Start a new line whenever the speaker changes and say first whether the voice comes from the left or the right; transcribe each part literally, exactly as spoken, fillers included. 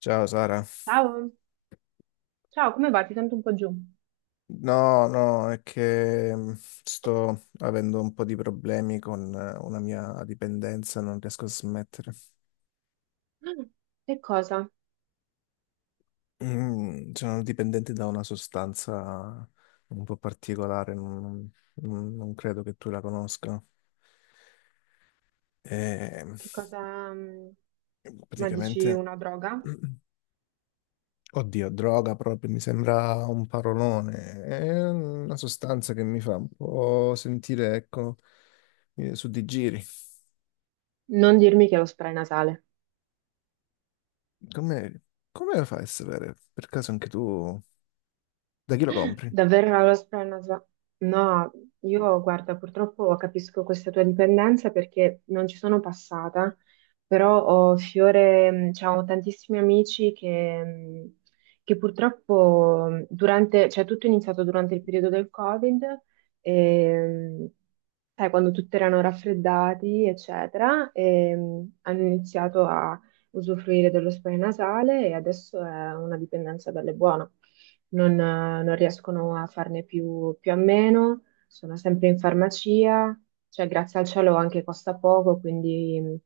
left: Ciao Sara,
right: Ciao, ciao, come va? Ti sento un po' giù. Mm.
left: no, no, è che mh, sto avendo un po' di problemi con eh, una mia dipendenza, non riesco a smettere.
right: Che cosa?
left: Mm, sono dipendente da una sostanza un po' particolare, non, non- non credo che tu la conosca. E, mh,
right: Che cosa? mm, Ma dici
left: praticamente,
right: una droga?
left: oddio, droga proprio, mi sembra un parolone, è una sostanza che mi fa un po' sentire, ecco, eh, su di giri.
right: Non dirmi che è lo spray nasale.
left: Come, come lo fai a sapere? Per caso anche tu, da chi lo compri?
right: Davvero era lo spray nasale? No, io guarda, purtroppo capisco questa tua dipendenza perché non ci sono passata, però ho fiore, mm, cioè, ho tantissimi amici che, mm, che purtroppo mm, durante, cioè tutto è iniziato durante il periodo del Covid. E, mm, sai, quando tutti erano raffreddati, eccetera, e, mh, hanno iniziato a usufruire dello spray nasale e adesso è una dipendenza bella e buona. Non, eh, non riescono a farne più, più a meno, sono sempre in farmacia, cioè grazie al cielo anche costa poco, quindi mh,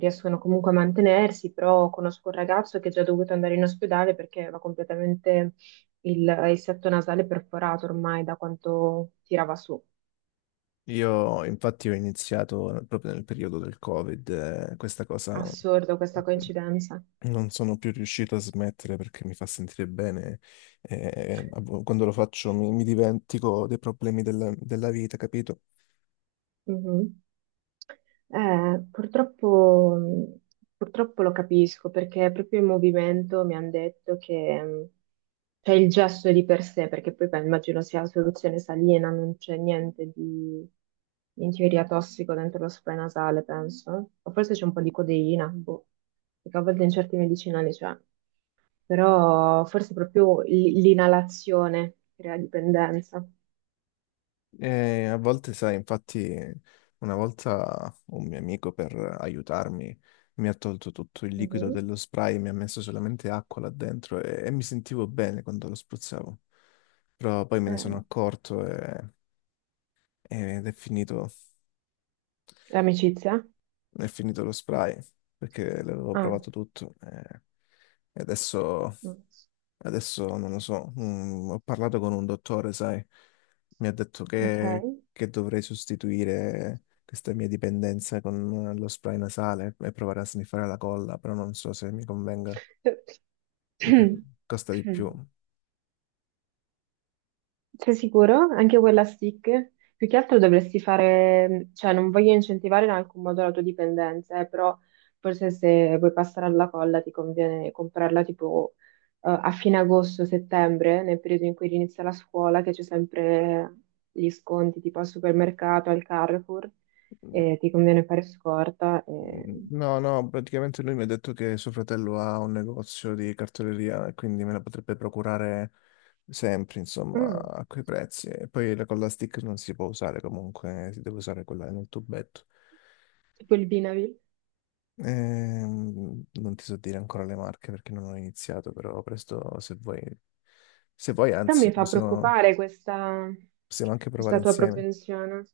right: riescono comunque a mantenersi, però conosco un ragazzo che è già dovuto andare in ospedale perché aveva completamente il, il setto nasale perforato ormai da quanto tirava su.
left: Io infatti ho iniziato proprio nel periodo del Covid, eh, questa cosa
right: Assurdo questa coincidenza.
left: non sono più riuscito a smettere perché mi fa sentire bene. Eh, a vo- quando lo faccio mi, mi dimentico dei problemi della, della vita, capito?
right: Mhm. Eh, purtroppo, mh, purtroppo lo capisco perché proprio in movimento mi hanno detto che mh, c'è il gesto di per sé, perché poi beh, immagino sia la soluzione salina, non c'è niente di in teoria tossico dentro lo spray nasale, penso. O forse c'è un po' di codeina, boh, perché a volte in certi medicinali c'è, però forse proprio l- l'inalazione crea dipendenza.
left: E a volte, sai, infatti, una volta un mio amico per aiutarmi mi ha tolto tutto il liquido dello spray, mi ha messo solamente acqua là dentro e, e mi sentivo bene quando lo spruzzavo. Però poi me ne sono
right: Eh,
left: accorto e- Ed è finito.
right: l'amicizia?
left: È finito lo spray perché l'avevo
right: Ah,
left: provato tutto eh, e adesso,
right: mm,
left: adesso non lo so. Mm, ho parlato con un dottore, sai, mi ha detto
right: ok.
left: che, che dovrei sostituire questa mia dipendenza con lo spray nasale e provare a sniffare la colla, però non so se mi convenga perché costa di più.
right: Sei sicuro? Anche quella stick? Più che altro dovresti fare, cioè non voglio incentivare in alcun modo la tua dipendenza, eh, però forse se vuoi passare alla colla ti conviene comprarla tipo eh, a fine agosto, settembre, nel periodo in cui inizia la scuola, che c'è sempre gli sconti tipo al supermercato, al Carrefour, e ti conviene fare scorta. E...
left: Mm, no, no, praticamente lui mi ha detto che suo fratello ha un negozio di cartoleria e quindi me la potrebbe procurare sempre, insomma,
right: Mm.
left: a quei prezzi. E poi la colla stick non si può usare comunque, si deve usare quella nel tubetto.
right: Tipo il Vinavil.
left: Ehm, non ti so dire ancora le marche perché non ho iniziato, però presto se vuoi, se vuoi,
right: Però mi
left: anzi,
right: fa
left: possiamo,
right: preoccupare questa,
left: possiamo anche provare
right: questa tua
left: insieme.
right: propensione.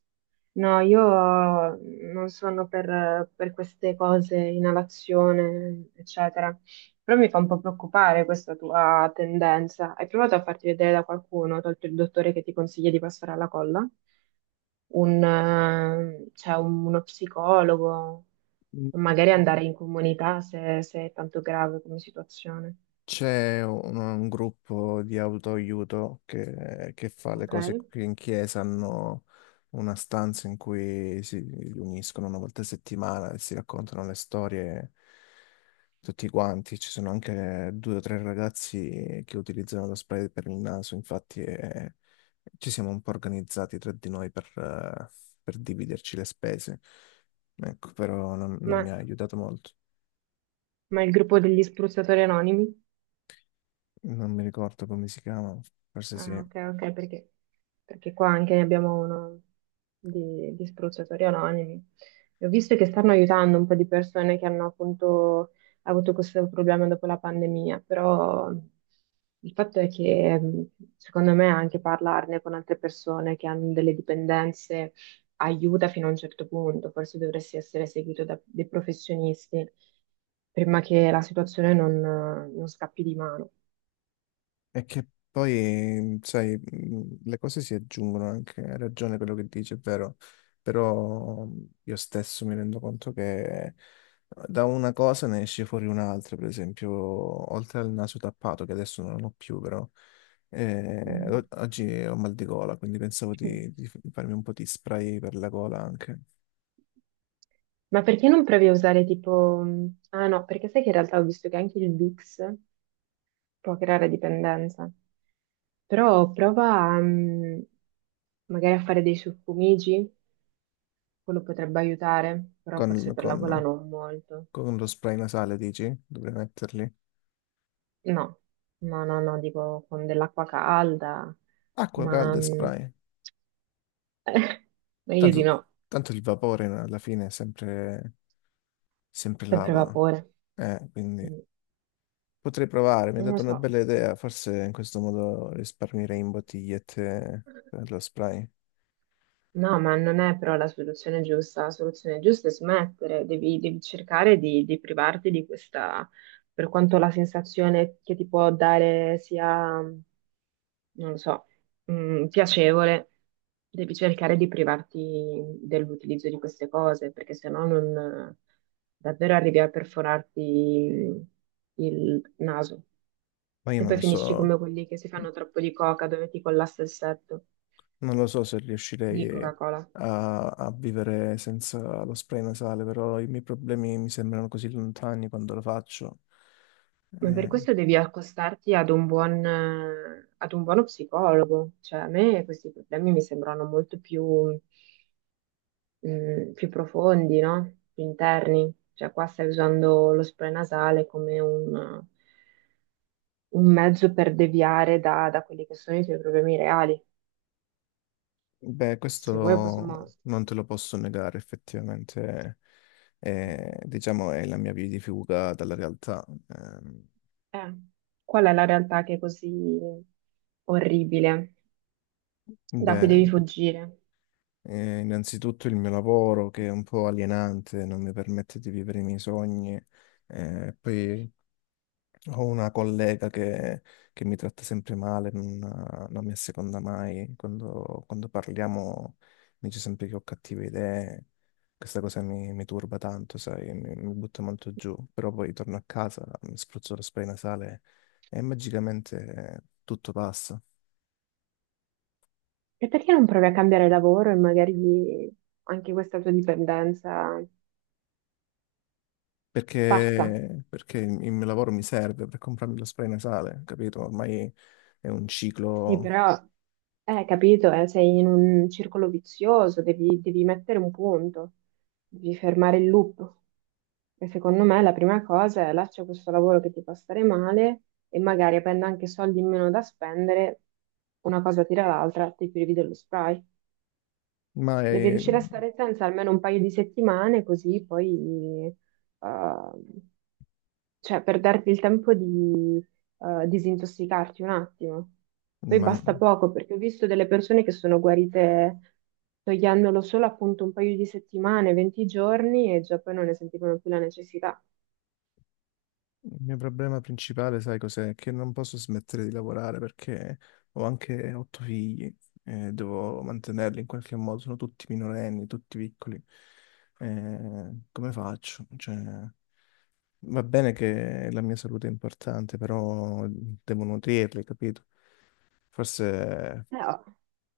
right: No, io non sono per, per queste cose, inalazione, eccetera. Però mi fa un po' preoccupare questa tua tendenza. Hai provato a farti vedere da qualcuno, tolto il dottore che ti consiglia di passare alla colla? Un, eh, cioè un- uno psicologo,
left: Mm.
right: o magari andare in comunità se, se è tanto grave come situazione.
left: C'è un, un gruppo di autoaiuto che, che fa le
right: Ok?
left: cose qui in chiesa, hanno una stanza in cui si riuniscono una volta a settimana e si raccontano le storie tutti quanti. Ci sono anche due o tre ragazzi che utilizzano lo spray per il naso, infatti eh, ci siamo un po' organizzati tra di noi per, eh, per dividerci le spese. Ecco, però non non
right: Ma
left: mi ha aiutato molto.
right: Ma il gruppo degli spruzzatori anonimi?
left: Non mi ricordo come si chiama, forse
right: Ah,
left: sì.
right: ok, ok, sì. perché, perché qua anche ne abbiamo uno di, di spruzzatori anonimi. E ho visto che stanno aiutando un po' di persone che hanno appunto avuto questo problema dopo la pandemia, però il fatto è che mh, secondo me anche parlarne con altre persone che hanno delle dipendenze aiuta fino a un certo punto, forse dovresti essere seguito da dei professionisti prima che la situazione non non scappi di mano.
left: È che poi, mhmm, sai, mh, le cose si aggiungono anche, hai ragione quello che dici, è vero, però mhmm, io stesso mi rendo conto che uhm, da una cosa ne esce fuori un'altra, per esempio, oltre al naso tappato, che adesso non ho più, però eh, o-
right: Mm.
left: oggi ho mal di gola, quindi pensavo
right: Mm.
left: di, di farmi un po' di spray per la gola anche,
right: Ma perché non provi a usare tipo... mm, ah no, perché sai che in realtà ho visto che anche il Bix può creare dipendenza. Però prova a, mm, magari a fare dei suffumigi, quello potrebbe aiutare, però forse
left: con,
right: per la gola
left: con-
right: non molto.
left: con lo spray nasale, dici? Dovrei metterli.
right: No, no, no, no, dico con dell'acqua calda,
left: Acqua
right: ma
left: calda e
right: mm,
left: spray.
right: meglio di
left: Tanto,
right: no,
left: tanto il vapore alla fine è sempre, sempre
right: sempre
left: lava,
right: vapore.
left: eh, quindi
right: Mm,
left: potrei provare, mi hai
right: Non lo
left: dato una
right: so.
left: bella idea, forse in questo modo risparmierei in bottigliette per lo spray,
right: No, ma non è però la soluzione giusta. La soluzione giusta è smettere, devi, devi cercare di, di privarti di questa, per quanto la sensazione che ti può dare sia, non lo so, mh, piacevole, devi cercare di privarti dell'utilizzo di queste cose, perché sennò non davvero arrivi a perforarti il naso.
left: ma io
right: E poi
left: non
right: finisci
left: so,
right: come quelli che si fanno troppo di coca, dove ti collassa il setto
left: non lo so se
right: di
left: riuscirei
right: Coca-Cola.
left: a, a vivere senza lo spray nasale, però i miei problemi mi sembrano così lontani quando lo faccio.
right: Ma per
left: Eh,
right: questo devi accostarti ad un buon, eh, ad un buono psicologo. Cioè, a me questi problemi mi sembrano molto più, mm, più profondi, no? Più interni. Cioè, qua stai usando lo spray nasale come un, un mezzo per deviare da, da quelli che sono i tuoi problemi reali.
left: Beh,
right: Se vuoi possiamo...
left: questo non te lo posso negare, effettivamente, eh, diciamo, è la mia via di fuga dalla realtà. Ehm,
right: Eh, qual è la realtà che è così orribile, da cui
left: beh,
right: devi fuggire?
left: eh, innanzitutto il mio lavoro che è un po' alienante, non mi permette di vivere i miei sogni, eh, poi ho una collega che, che mi tratta sempre male, non, non mi asseconda mai. Quando, quando parliamo mi dice sempre che ho cattive idee. Questa cosa mi, mi turba tanto, sai, mi, mi butta molto giù. Però poi torno a casa, mi spruzzo lo spray nasale e magicamente tutto passa.
right: E perché non provi a cambiare lavoro e magari anche questa tua dipendenza passa?
left: Perché, perché il il mio lavoro mi serve per comprarmi lo spray nasale, capito? Ormai è un
right: Sì,
left: ciclo,
right: però, eh, capito, eh, sei in un circolo vizioso, devi, devi mettere un punto, devi fermare il loop. E secondo me la prima cosa è lascia questo lavoro che ti fa stare male e magari avendo anche soldi in meno da spendere, una cosa tira l'altra, ti privi dello spray.
left: ma
right: Devi
left: è-
right: riuscire a stare senza almeno un paio di settimane, così poi, eh, cioè, per darti il tempo di eh, disintossicarti un attimo. Poi
left: ma
right: basta poco, perché ho visto delle persone che sono guarite togliendolo solo appunto un paio di settimane, venti giorni, e già poi non ne sentivano più la necessità.
left: il mio problema principale, sai cos'è? Che non posso smettere di lavorare perché ho anche otto figli e devo mantenerli in qualche modo. Sono tutti minorenni, tutti piccoli. Eh, come faccio? Cioè, va bene che la mia salute è importante, però devo nutrirli, capito? Forse
right: Eh, ho,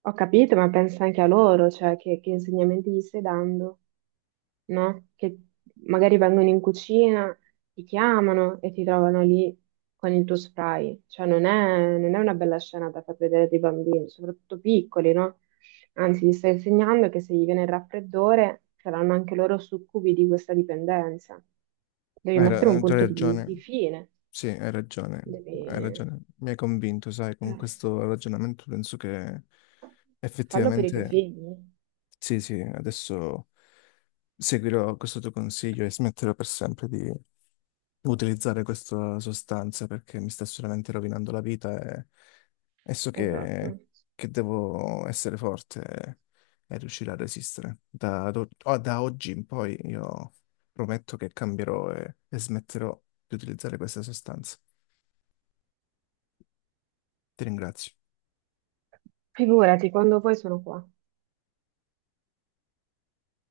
right: ho capito, ma pensa anche a loro, cioè che, che insegnamenti gli stai dando. No? Che magari vengono in cucina, ti chiamano e ti trovano lì con il tuo spray. Cioè, non è, non è una bella scena da far vedere dei bambini, soprattutto piccoli, no? Anzi, gli stai insegnando che se gli viene il raffreddore saranno anche loro succubi di questa dipendenza. Devi
left: hai
right: mettere
left: ra-
right: un
left: hai già
right: punto di, di
left: ragione.
right: fine,
left: Sì, hai ragione. Hai
right: devi...
left: ragione. Mi hai convinto, sai, con
right: eh,
left: questo ragionamento penso che
right: fallo per i tuoi
left: effettivamente.
right: figli.
left: Sì, sì, adesso seguirò questo tuo consiglio e smetterò per sempre di utilizzare questa sostanza perché mi sta solamente rovinando la vita e, e so che,
right: Esatto.
left: che devo essere forte e, e riuscire a resistere. Da, ad o- o- Da oggi in poi io prometto che cambierò e, e smetterò di utilizzare questa sostanza. Ti ringrazio.
right: Figurati, quando poi sono qua.